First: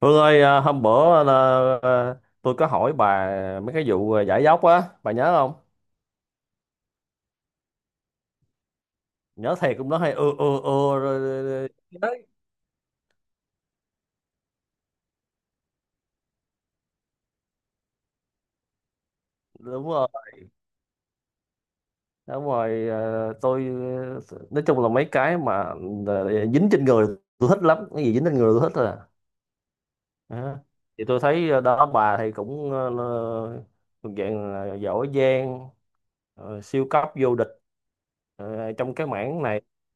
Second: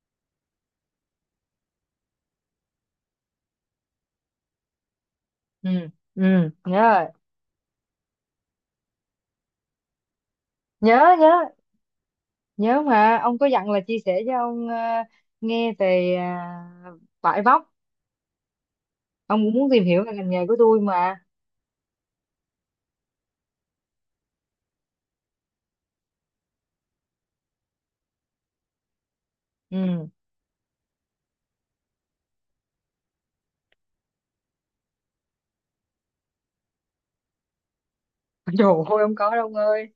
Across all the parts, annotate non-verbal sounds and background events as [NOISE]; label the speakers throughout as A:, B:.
A: Hương ơi, hôm bữa là, à, tôi có hỏi bà mấy cái vụ, giải dốc á, bà nhớ không?
B: Ừ, ừ, nhớ rồi.
A: Nhớ thiệt cũng nói hay, ừ,
B: nhớ
A: rồi,
B: nhớ
A: rồi, rồi.
B: Nhớ mà ông có dặn là chia sẻ cho ông nghe về vải vóc. Ông cũng muốn tìm
A: Đúng
B: hiểu
A: rồi.
B: về ngành nghề của tôi mà.
A: Đúng rồi, tôi, nói chung là mấy cái mà dính trên người tôi thích lắm, cái gì dính trên người tôi thích à.
B: Ừ.
A: Đó. Thì tôi thấy, đó bà thì cũng, thuộc dạng là giỏi giang, siêu cấp vô địch
B: [LAUGHS] Trời ơi,
A: trong cái
B: không có đâu
A: mảng
B: ông
A: này,
B: ơi,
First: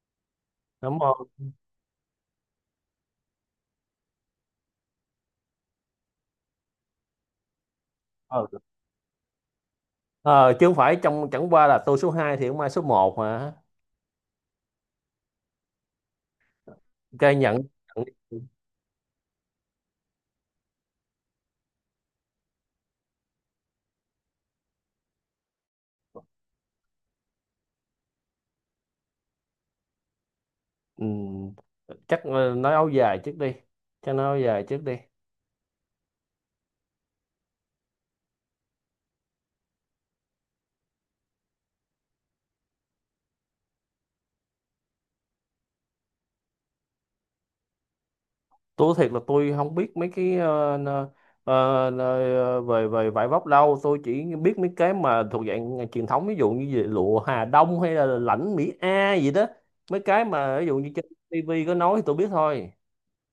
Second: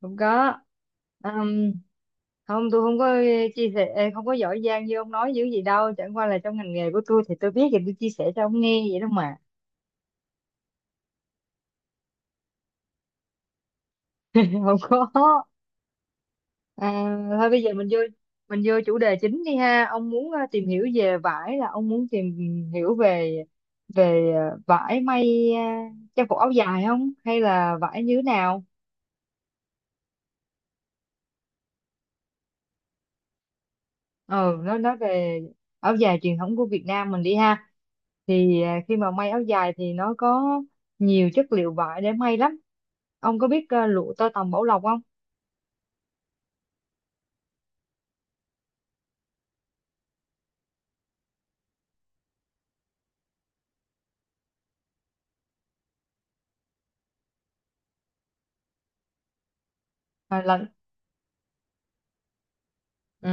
B: không có.
A: đúng không?
B: Ừm, Không, tôi không có chia sẻ, không có giỏi giang như ông nói dữ gì đâu, chẳng qua là trong ngành nghề của tôi thì tôi biết thì tôi chia sẻ cho
A: Ờ.
B: ông nghe vậy đó mà.
A: Ờ, chứ không phải trong, chẳng qua là tôi số 2 thì không ai số một mà.
B: [LAUGHS] Không có. À,
A: cái
B: Thôi
A: nhận,
B: bây giờ mình vô
A: nhận
B: chủ đề chính đi ha. Ông muốn tìm hiểu về vải, là ông muốn tìm hiểu về về ờ, vải may trang phục áo dài, không, hay là vải như thế nào?
A: ừm, Chắc nói áo dài trước đi, chắc nói áo
B: Ừ,
A: dài
B: nó
A: trước
B: nói
A: đi.
B: về áo dài truyền thống của Việt Nam mình đi ha. Thì khi mà may áo dài thì nó có nhiều chất liệu vải để may lắm. Ông có biết lụa tơ tằm Bảo Lộc không?
A: Tôi thiệt là tôi không biết mấy cái ờ, về về vải vóc đâu, tôi chỉ biết mấy cái mà thuộc dạng truyền thống, ví dụ như về lụa Hà Đông hay là lãnh Mỹ A gì đó. Mấy cái
B: À,
A: mà ví
B: là
A: dụ như trên tivi có nói thì tôi biết thôi.
B: ừ.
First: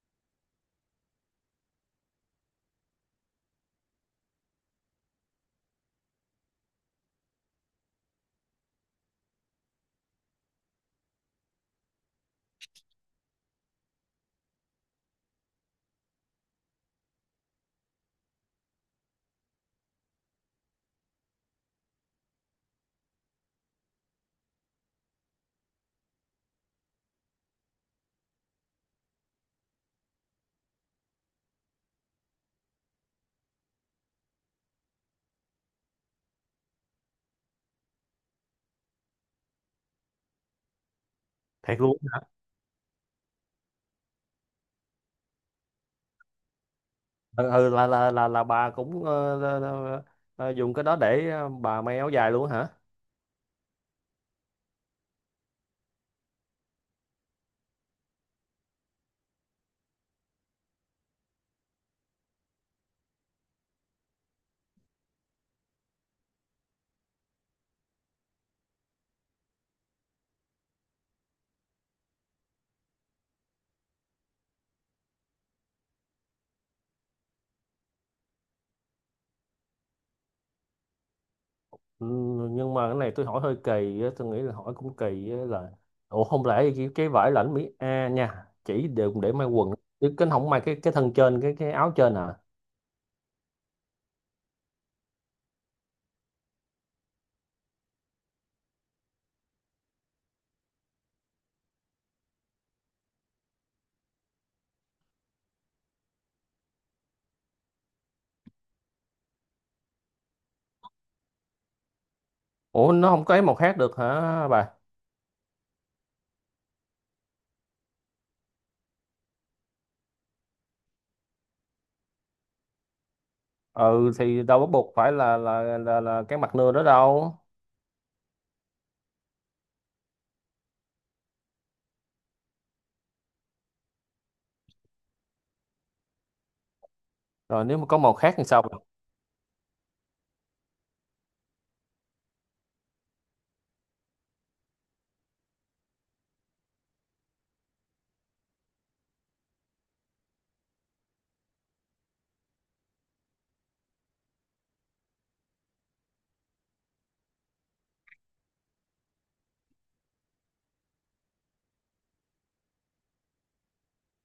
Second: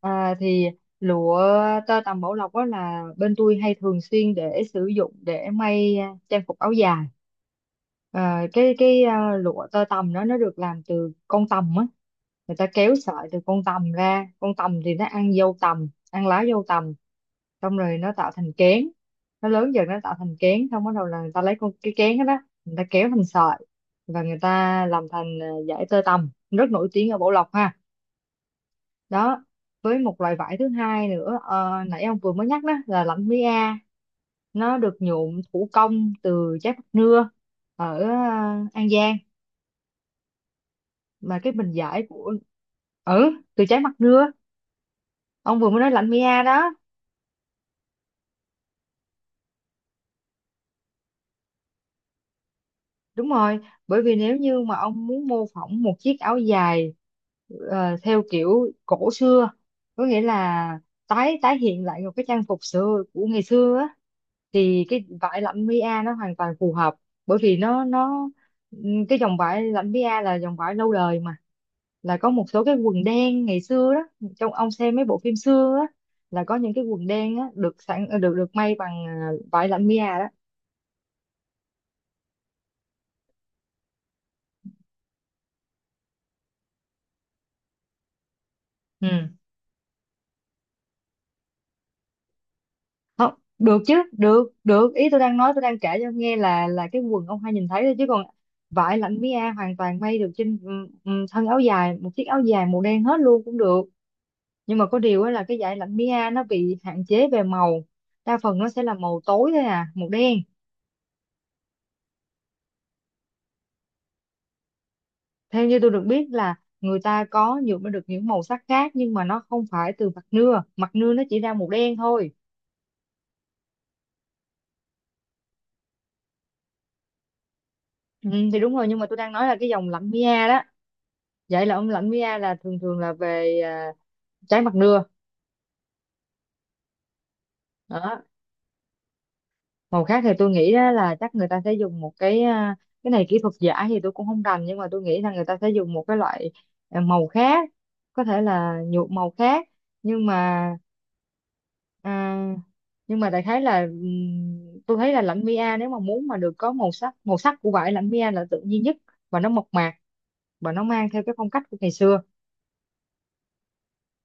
B: Thì lụa tơ tằm Bảo Lộc đó là bên tôi hay thường xuyên để sử dụng để may trang phục áo dài. Lụa tơ tằm đó nó được làm từ con tằm á, người ta kéo sợi từ con tằm ra, con tằm thì nó ăn dâu tằm, ăn lá dâu tằm, xong rồi nó tạo thành kén, nó lớn dần nó tạo thành kén, xong bắt đầu là người ta lấy con cái kén đó. Người ta kéo thành sợi và người ta làm thành dải tơ tằm rất nổi tiếng ở Bảo Lộc ha. Đó. Với một loại vải thứ hai nữa, nãy ông vừa mới nhắc đó, là lạnh mía A, nó được nhuộm thủ công từ trái bắp nưa ở An Giang, mà cái bình
A: Thiệt luôn.
B: vải của... Ừ, từ trái mặt nưa, ông vừa mới nói lạnh mía đó.
A: Ừ, ừ, là bà cũng là dùng cái đó để, bà may áo dài luôn hả?
B: Đúng rồi, bởi vì nếu như mà ông muốn mô phỏng một chiếc áo dài theo kiểu cổ xưa, có nghĩa là tái tái hiện lại một cái trang phục xưa của ngày xưa á, thì cái vải lẫm Mỹ a nó hoàn toàn phù hợp, bởi vì ừ, cái dòng vải lẫm Mỹ a là dòng vải lâu đời mà, là có một số cái quần đen ngày xưa đó, trong ông xem mấy bộ phim xưa á, là có những cái quần đen á được sẵn được được may bằng vải lạnh a đó.
A: Ừ, nhưng mà cái này tôi hỏi hơi kỳ á, tôi nghĩ là hỏi cũng kỳ á là, ủa không lẽ cái vải lãnh Mỹ A nha chỉ được để
B: ừ
A: may quần, chứ cái không may cái thân trên cái áo trên à?
B: Không, được chứ, được, ý tôi đang nói, tôi đang kể cho nghe là cái quần ông hay nhìn thấy thôi chứ còn vải lạnh mia hoàn toàn may được trên thân áo dài, một chiếc áo dài màu đen hết luôn cũng được. Nhưng mà có điều á là cái dải lạnh Mia nó bị hạn chế về màu, đa phần nó sẽ là màu tối thôi, màu đen.
A: Ủa nó không có ấy màu khác được hả bà?
B: Theo như tôi được biết là người ta có nhuộm được những màu sắc khác, nhưng mà nó không phải từ mặt nưa, mặt nưa nó chỉ ra màu đen thôi.
A: Ừ thì đâu bắt buộc phải là cái mặt nưa đó đâu.
B: Ừ, thì đúng rồi, nhưng mà tôi đang nói là cái dòng lạnh Mia đó. Vậy là ông, lạnh Mia là thường thường là về trái mặt nưa.
A: Rồi nếu mà có màu
B: Đó.
A: khác thì sao bà?
B: Màu khác thì tôi nghĩ đó là chắc người ta sẽ dùng một cái, cái này kỹ thuật giả thì tôi cũng không rành, nhưng mà tôi nghĩ là người ta sẽ dùng một cái loại màu khác, có thể là nhuộm màu khác, nhưng mà à, nhưng mà đại khái là, tôi thấy là lãnh Mia nếu mà muốn mà được có màu sắc, màu sắc của vải lãnh Mia là tự nhiên nhất, và nó mộc mạc, và nó mang theo cái phong cách của ngày xưa.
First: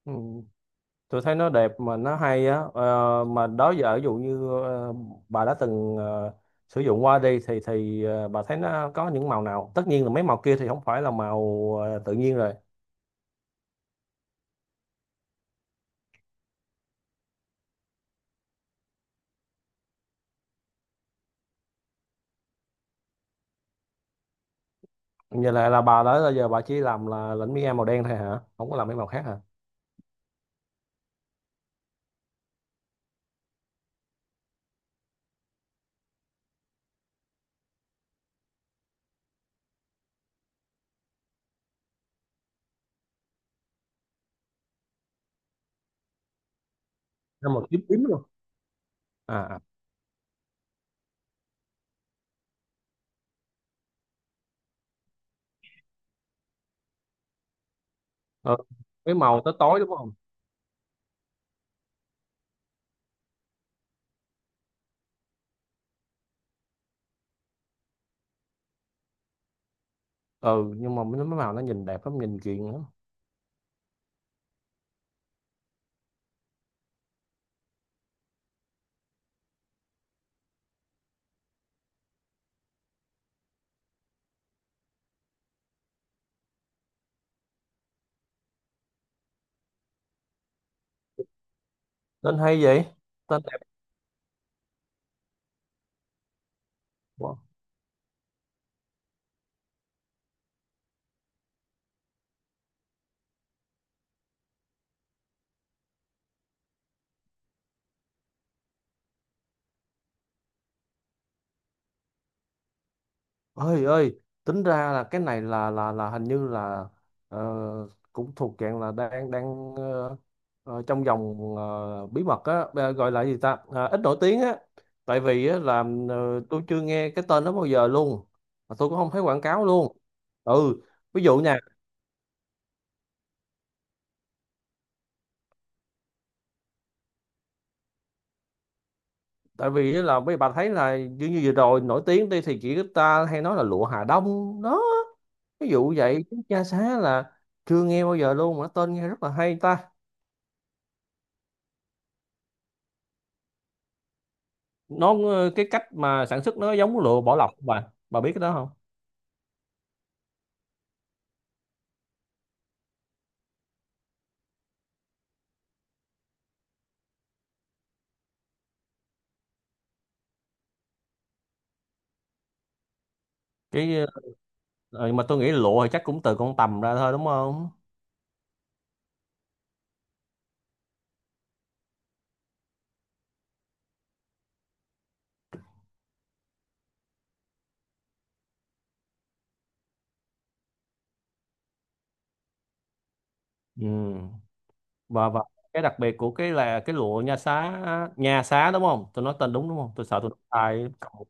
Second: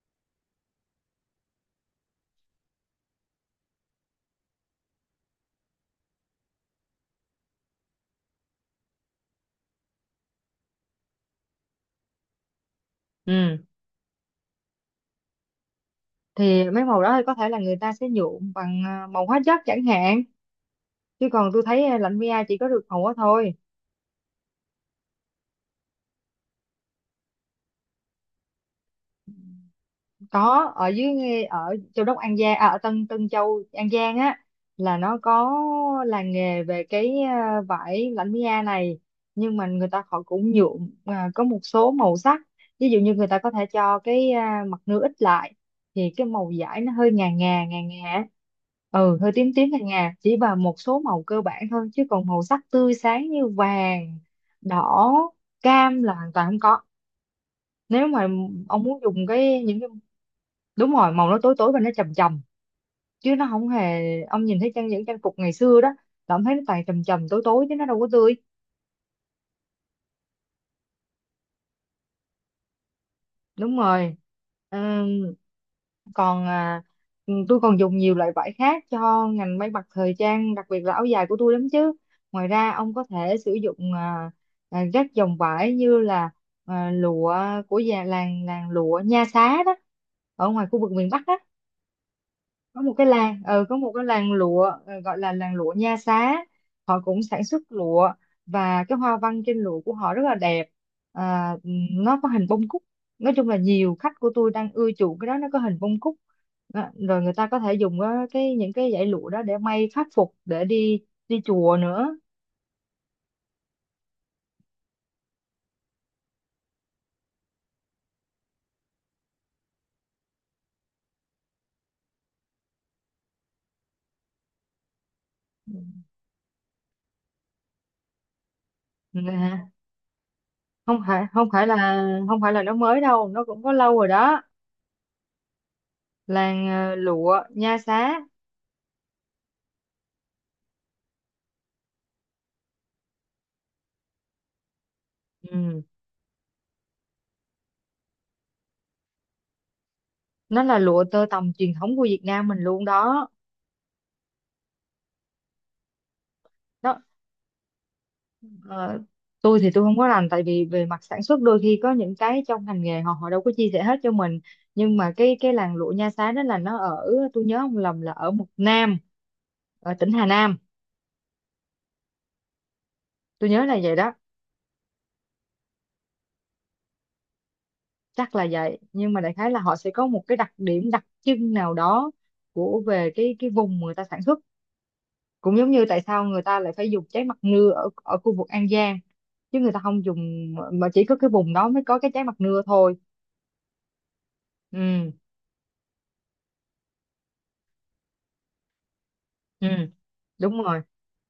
A: Ừ. Tôi thấy nó đẹp mà nó hay á. Ờ, mà đó giờ ví dụ như, bà đã từng, sử dụng qua đi thì bà thấy nó có những màu nào, tất nhiên là mấy màu kia thì không phải là màu tự nhiên rồi.
B: Ừ. Thì mấy màu đó thì có thể là người ta sẽ nhuộm bằng màu hóa chất chẳng hạn, chứ còn tôi thấy lãnh Mia chỉ có được màu đó thôi.
A: Như là bà đó là giờ bà chỉ làm là lĩnh mi màu đen thôi hả, không có làm mấy màu khác hả?
B: Có, ở dưới ở Châu Đốc An Giang, ở Tân Tân Châu An Giang á, là nó có làng nghề về cái vải lãnh mi a này. Nhưng mà người ta họ cũng nhuộm có một số màu sắc, ví dụ như người ta có thể cho cái mặt nưa ít lại thì cái màu vải nó hơi ngà
A: Nó
B: ngà
A: màu tím tím luôn.
B: á. Ừ, hơi
A: À
B: tím
A: à.
B: tím ngà ngà, chỉ vào một số màu cơ bản thôi, chứ còn màu sắc tươi sáng như vàng, đỏ, cam là hoàn toàn không có. Nếu mà
A: Ừ.
B: ông muốn
A: Mấy
B: dùng
A: màu tới
B: cái những
A: tối
B: cái...
A: đúng không?
B: Đúng rồi, màu nó tối tối và nó trầm trầm, chứ nó không hề. Ông nhìn thấy trang những trang phục ngày xưa đó là ông thấy nó toàn trầm trầm tối tối chứ nó đâu có tươi.
A: Ừ nhưng mà mấy mấy màu nó nhìn đẹp lắm, nhìn chuyện lắm.
B: Đúng rồi. Ừm, Còn tôi còn dùng nhiều loại vải khác cho ngành may mặc thời trang, đặc biệt là áo dài của tôi lắm chứ. Ngoài ra ông có thể sử dụng các dòng vải như là lụa của già làng, làng lụa Nha Xá đó, ở ngoài khu vực miền Bắc đó.
A: Tên hay
B: Có
A: vậy.
B: một cái làng,
A: Tên đẹp
B: có một cái làng lụa gọi là làng lụa Nha Xá. Họ cũng
A: quá.
B: sản xuất lụa, và cái hoa văn trên lụa của họ rất là đẹp. à, nó có hình bông cúc, nói chung là nhiều khách của tôi đang ưa chuộng cái đó, nó có hình bông cúc đó. Rồi người ta có thể dùng cái những cái dải lụa đó để may pháp phục để đi đi chùa nữa.
A: Ơi ơi tính ra là cái này là hình như là, ờ, cũng thuộc dạng là đang đang ờ, ờ, trong vòng, bí mật á, gọi là gì ta. Ờ, ít nổi tiếng á, tại vì á là, tôi chưa nghe cái tên đó bao giờ luôn, mà tôi cũng không thấy quảng cáo
B: Nè.
A: luôn. Ừ.
B: Không
A: Ví
B: phải,
A: dụ
B: không
A: nha,
B: phải là không phải là nó mới đâu, nó cũng có lâu rồi đó, làng lụa Nha Xá.
A: tại vì á là mấy bà thấy là như như vừa rồi nổi tiếng đi thì chỉ ta hay nói là lụa Hà Đông đó. Ví
B: Ừ.
A: dụ vậy chứ cha xá là chưa nghe bao giờ luôn, mà tên nghe rất là hay ta.
B: Nó là lụa tơ tằm truyền thống của Việt Nam mình luôn đó.
A: Nó cái cách mà sản xuất nó giống
B: Đó.
A: lụa bỏ lọc bà biết cái đó không?
B: ờ, tôi thì tôi không có rành, tại vì về mặt sản xuất đôi khi có những cái trong ngành nghề họ họ đâu có chia sẻ hết cho mình. Nhưng mà cái làng lụa Nha Xá đó là nó ở, tôi nhớ không lầm là ở một Nam, ở tỉnh Hà Nam, tôi nhớ là vậy
A: Cái
B: đó.
A: mà tôi nghĩ lụa thì chắc cũng từ con tằm ra thôi, đúng không?
B: Chắc là vậy, nhưng mà đại khái là họ sẽ có một cái đặc điểm đặc trưng nào đó, của, về cái vùng người ta sản xuất. Cũng giống như tại sao người ta lại phải dùng trái mặt nưa ở ở khu vực An Giang, chứ người ta không dùng, mà chỉ có cái vùng đó mới có cái trái mặt nưa thôi.
A: Ừ.
B: Ừ.
A: Và cái đặc biệt của cái là cái lụa nha xá, nha xá đúng không, tôi nói tên
B: Ừ,
A: đúng đúng không, tôi sợ tôi nói
B: đúng rồi.
A: sai cộng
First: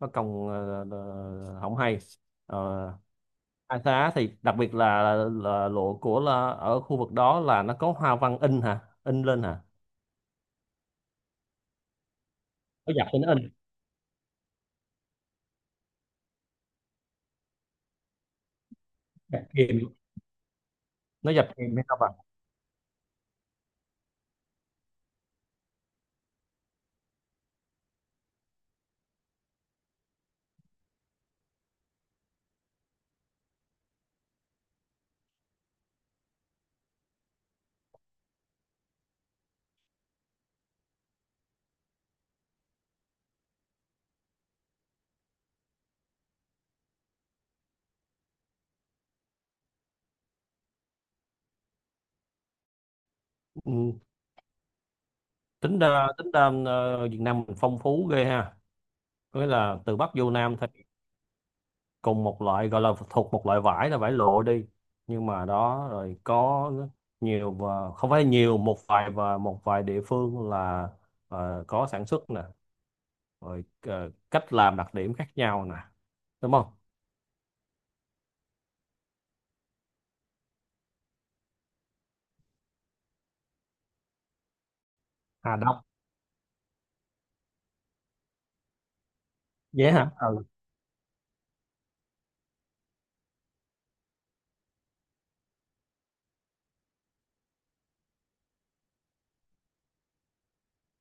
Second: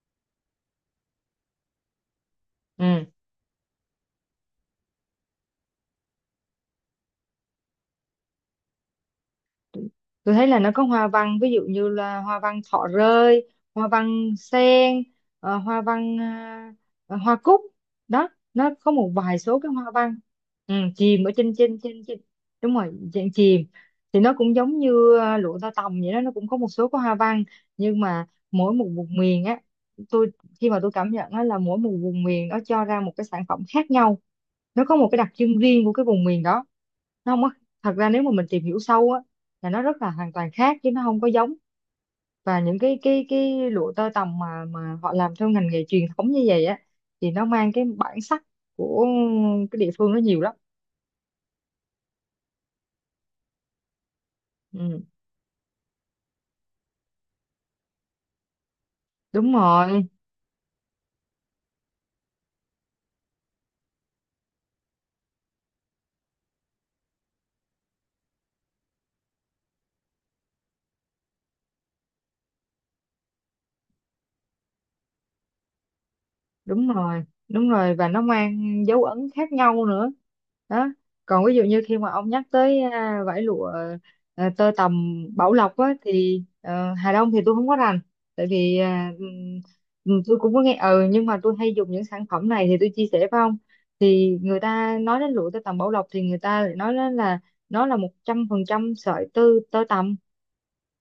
A: nó cộng, không hay. Ờ,
B: Ừ,
A: nha xá thì đặc biệt là lụa của là ở khu vực đó là nó có hoa văn in hả, in lên hả,
B: tôi thấy là nó có hoa văn, ví dụ như là hoa văn thọ
A: nó dập thì nó
B: rơi,
A: in,
B: hoa văn sen, hoa văn, hoa cúc đó, nó có một vài
A: dập
B: số cái
A: kìm,
B: hoa văn. Chìm ở
A: nó dập
B: trên,
A: kìm
B: trên
A: hay sao
B: trên
A: bà?
B: trên đúng rồi, dạng chìm. Thì nó cũng giống như lụa tơ tằm vậy đó, nó cũng có một số cái hoa văn. Nhưng mà mỗi một vùng miền á, tôi, khi mà tôi cảm nhận á, là mỗi một vùng miền nó cho ra một cái sản phẩm khác nhau, nó có một cái đặc trưng riêng của cái vùng miền đó, nó không có... Thật ra nếu mà mình tìm hiểu sâu á là nó rất là hoàn toàn khác chứ nó không có giống. Và những cái lụa tơ tằm mà họ làm theo ngành nghề truyền thống như vậy á, thì nó mang cái bản sắc của cái địa phương nó nhiều lắm.
A: Ừ,
B: ừ,
A: tính ra tính ra, Việt Nam mình phong phú ghê ha, nghĩa
B: Đúng
A: là từ
B: rồi,
A: Bắc vô Nam thì cùng một loại, gọi là thuộc một loại vải là vải lụa đi, nhưng mà đó rồi có nhiều, và không phải nhiều, một vài, và một vài địa phương là, có sản xuất nè, rồi cách làm đặc điểm khác nhau nè, đúng không?
B: đúng rồi, đúng rồi, và nó mang dấu ấn khác nhau nữa. Đó. Còn ví dụ như khi mà ông nhắc tới vải lụa tơ tằm Bảo
A: Hà
B: Lộc
A: Đông.
B: á, thì Hà Đông thì tôi không có rành, tại vì
A: Vậy hả.
B: tôi
A: Ừ.
B: cũng có nghe, ừ, nhưng mà tôi hay dùng những sản phẩm này thì tôi chia sẻ với ông. Thì người ta nói đến lụa tơ tằm Bảo Lộc thì người ta lại nói đến là nó là 100% sợi tơ, tơ tằm.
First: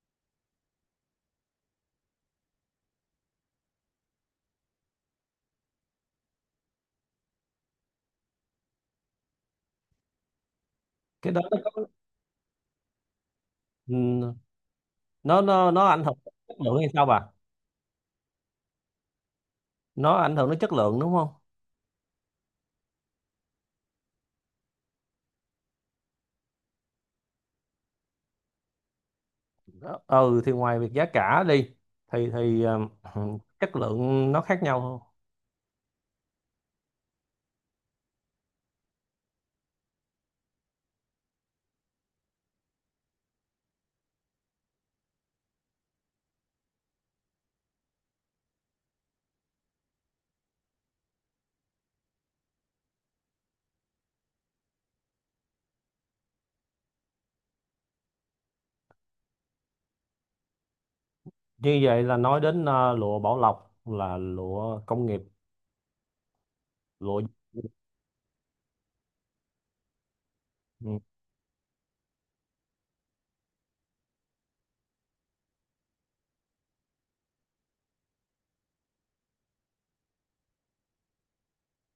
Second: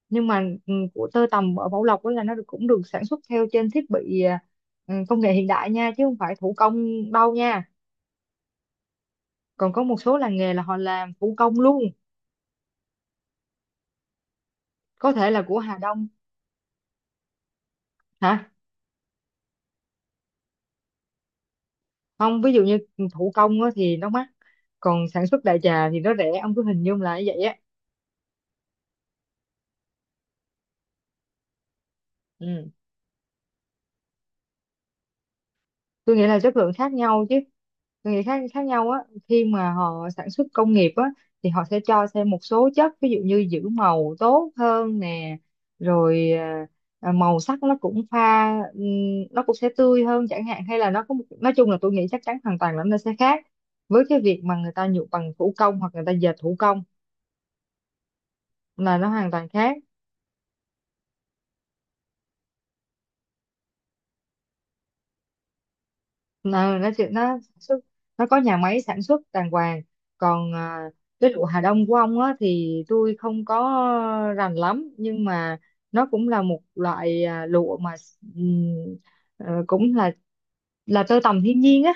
B: Nhưng mà của tơ tằm ở Bảo Lộc đó là nó được- cũng được sản xuất theo trên thiết bị, công nghệ hiện đại nha, chứ không phải thủ công đâu nha. Còn có một số làng nghề là họ làm thủ
A: Cái đó nó
B: công luôn,
A: có, ừ,
B: có thể là
A: nó
B: của
A: nó
B: Hà
A: nó ảnh
B: Đông.
A: hưởng đến chất lượng hay sao bà?
B: Hả?
A: Nó ảnh hưởng đến chất lượng đúng không?
B: Không, ví dụ như thủ công á thì nó mắc, còn sản xuất đại trà thì nó rẻ, ông cứ hình dung là như vậy á.
A: Ừ thì ngoài việc giá cả đi thì
B: Ừ,
A: [CLEARS THROAT] chất lượng nó khác nhau.
B: tôi nghĩ là chất lượng khác nhau chứ. Tôi nghĩ khác khác nhau á. Khi mà họ sản xuất công nghiệp á thì họ sẽ cho thêm một số chất, ví dụ như giữ màu tốt hơn nè, rồi màu sắc nó cũng pha, nó cũng sẽ tươi hơn chẳng hạn, hay là nó có một, nói chung là tôi nghĩ chắc chắn hoàn toàn là nó sẽ khác với cái việc mà người ta nhuộm bằng thủ công hoặc người ta dệt thủ công, là nó hoàn toàn khác.
A: Như vậy là nói đến, lụa Bảo Lộc là lụa công nghiệp. Lụa.
B: Nó sản xuất, nó có nhà máy sản xuất đàng hoàng. Còn
A: Ừ.
B: cái lụa Hà Đông của ông á thì tôi không có rành lắm, nhưng mà nó cũng là một loại lụa mà, ừm, cũng là tơ tằm thiên nhiên á,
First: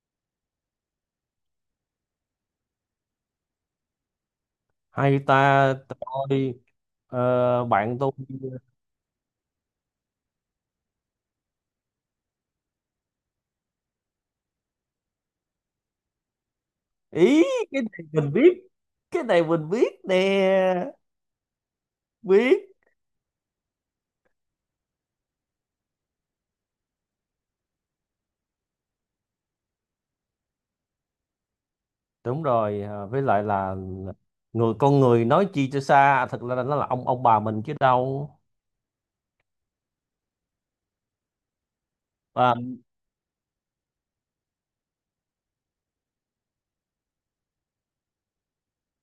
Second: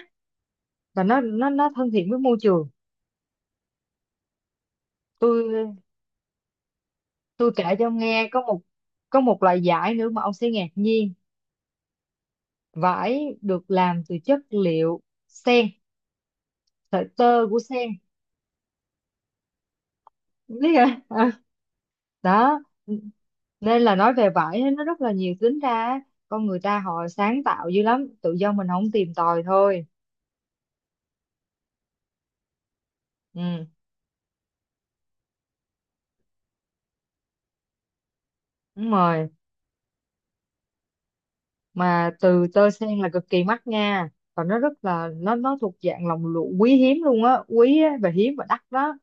B: và nó thân thiện với môi trường.
A: Hay ta.
B: tôi
A: Tôi,
B: tôi kể cho ông
A: bạn tôi.
B: nghe, có một, có một loại vải nữa mà ông sẽ ngạc nhiên, vải được làm từ chất liệu sen, sợi
A: Ý,
B: tơ của
A: cái
B: sen.
A: này mình biết, cái này mình biết nè,
B: Biết hả? [LAUGHS] Ờ, Đó.
A: biết.
B: Nên là nói về vải á, nó rất là nhiều, tính ra á, con người ta họ sáng tạo dữ lắm, tự do mình không tìm tòi thôi.
A: Đúng rồi, với lại
B: Ừ,
A: là người con người, nói chi cho xa, thật ra là nó là ông bà mình chứ đâu.
B: đúng rồi. Mà từ
A: À.
B: tơ sen là cực kỳ mắc nha, và nó rất là, nó thuộc dạng lòng lụa quý hiếm luôn á, quý á, và hiếm và đắt đó,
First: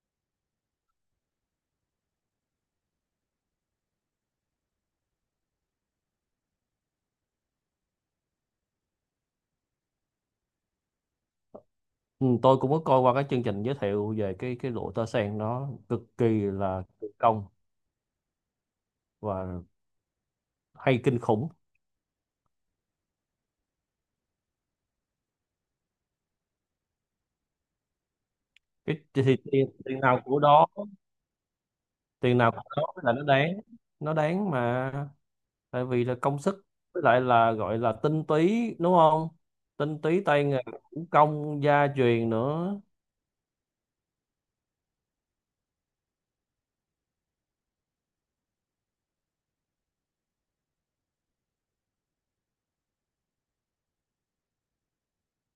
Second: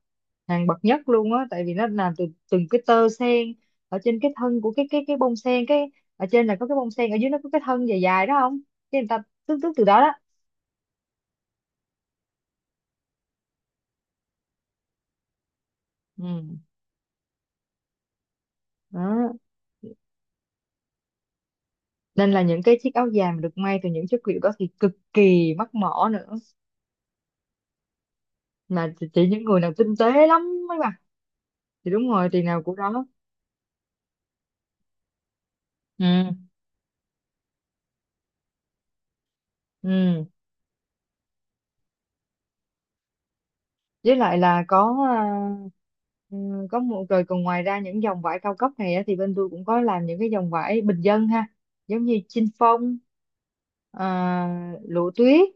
B: hàng bậc nhất luôn á, tại vì nó làm từ từng cái tơ sen ở trên cái thân của cái bông sen. Cái ở trên là có cái bông sen, ở dưới nó có cái thân dài dài đó không, cái người ta tước, tước từ đó đó.
A: Ừ, tôi cũng có coi qua cái chương trình giới thiệu về cái lụa tơ sen, nó cực kỳ
B: Ừ,
A: là kỳ công
B: đó.
A: và hay kinh khủng.
B: Nên là những cái chiếc áo dài mà được may từ những chất liệu đó thì cực kỳ mắc mỏ nữa, mà
A: Cái
B: chỉ
A: thì,
B: chỉ
A: thì
B: những người
A: tiền,
B: nào tinh
A: tiền nào
B: tế
A: của
B: lắm
A: đó,
B: mới mặc. Thì đúng rồi,
A: tiền
B: tiền
A: nào của
B: nào của
A: đó
B: đó.
A: là nó đáng, nó đáng mà, tại
B: Ừ.
A: vì là công sức, với lại là gọi là tinh túy đúng không, tinh túy
B: Ừ,
A: tay nghề, thủ công gia truyền nữa.
B: với lại là có ừ, có một, rồi còn ngoài ra những dòng vải cao cấp này á, thì bên tôi cũng có làm những cái dòng vải bình dân ha, giống như chinh phong, lụa tuyết,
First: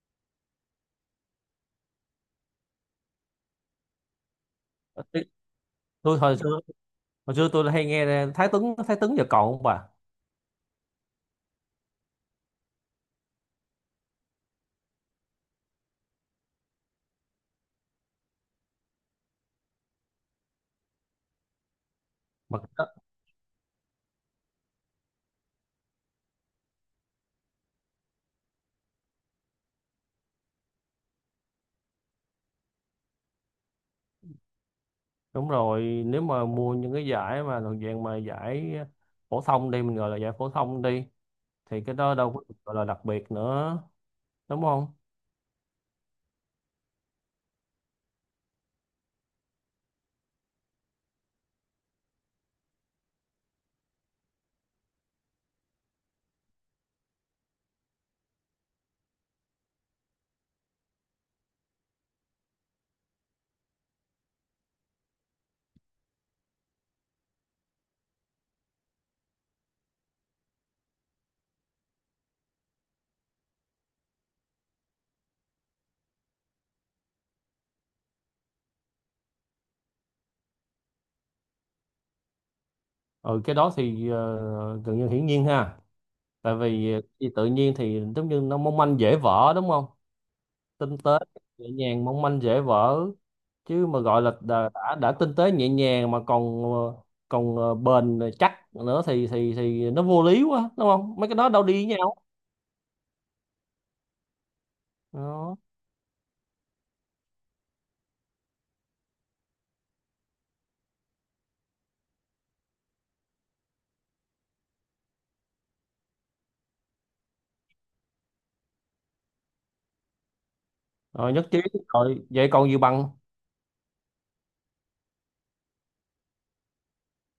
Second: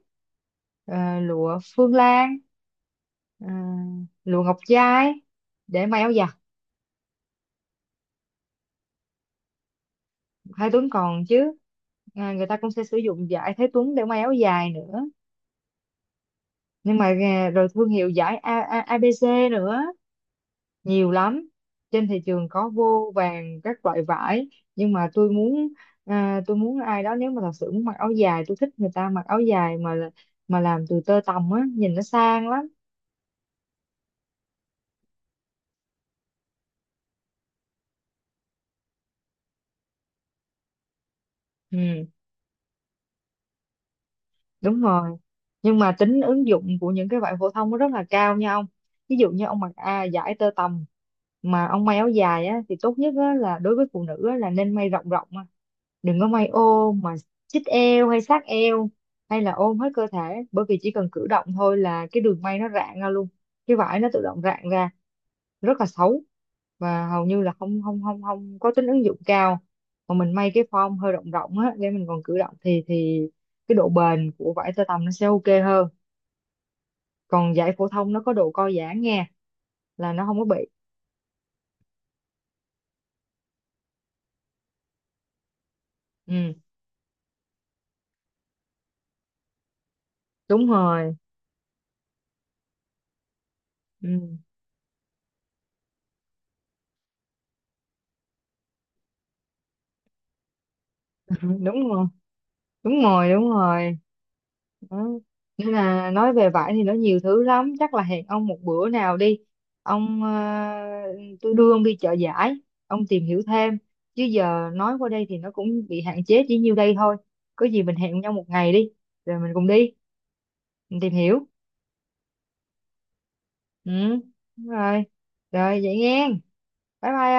B: lụa phương lan, à, lụa ngọc trai, để may áo
A: Tôi
B: dài.
A: hồi xưa, hồi xưa tôi hay nghe Thái Tuấn. Thái Tuấn giờ còn không bà?
B: Thái Tuấn còn chứ. Người ta cũng sẽ sử dụng vải Thái Tuấn để may áo dài nữa, nhưng mà rồi thương hiệu vải ABC nữa, nhiều lắm, trên thị trường
A: Mặc.
B: có vô vàn các loại vải. Nhưng mà tôi muốn, tôi muốn ai đó, nếu mà thật sự muốn mặc áo dài, tôi thích người ta mặc áo dài mà làm từ tơ tằm á, nhìn nó sang lắm.
A: Đúng rồi, nếu mà mua những cái giải mà thuộc dạng mà giải phổ thông đi, mình gọi là giải phổ thông đi, thì cái
B: Ừ.
A: đó đâu có được gọi là đặc biệt nữa, đúng
B: Đúng
A: không?
B: rồi. Nhưng mà tính ứng dụng của những cái bạn phổ thông nó rất là cao nha ông. Ví dụ như ông mặc vải tơ tằm mà ông may áo dài á, thì tốt nhất á, là đối với phụ nữ á, là nên may rộng rộng á. Đừng có may ô mà chít eo hay sát eo, hay là ôm hết cơ thể, bởi vì chỉ cần cử động thôi là cái đường may nó rạn ra luôn, cái vải nó tự động rạn ra, rất là xấu, và hầu như là không không không không có tính ứng dụng cao. Mà mình may cái form hơi rộng rộng á để mình còn cử động thì cái độ bền của vải tơ tằm nó sẽ ok hơn. Còn vải phổ thông nó có độ co giãn nha, là nó không có bị.
A: Ừ, cái đó thì gần như hiển nhiên ha.
B: Ừ,
A: Tại vì thì tự nhiên thì giống như nó mong manh dễ vỡ đúng không?
B: đúng
A: Tinh tế,
B: rồi.
A: nhẹ nhàng, mong manh dễ vỡ. Chứ mà gọi là
B: Ừ.
A: đã tinh tế nhẹ nhàng mà còn còn bền chắc nữa thì thì nó vô lý quá, đúng không? Mấy cái đó
B: [LAUGHS]
A: đâu đi với
B: Đúng rồi,
A: nhau.
B: đúng rồi. Đó.
A: Đó.
B: Nên là nói về vải thì nó nhiều thứ lắm, chắc là hẹn ông một bữa nào đi. Ông tôi đưa ông đi chợ giải, ông tìm hiểu thêm, chứ giờ nói qua đây thì nó cũng bị hạn chế chỉ nhiêu đây thôi. Có gì mình hẹn nhau một ngày đi, rồi mình cùng đi, mình tìm
A: Rồi
B: hiểu.
A: nhất trí rồi, vậy còn gì bằng
B: Ừ, đúng rồi. Rồi vậy nghe, bye bye.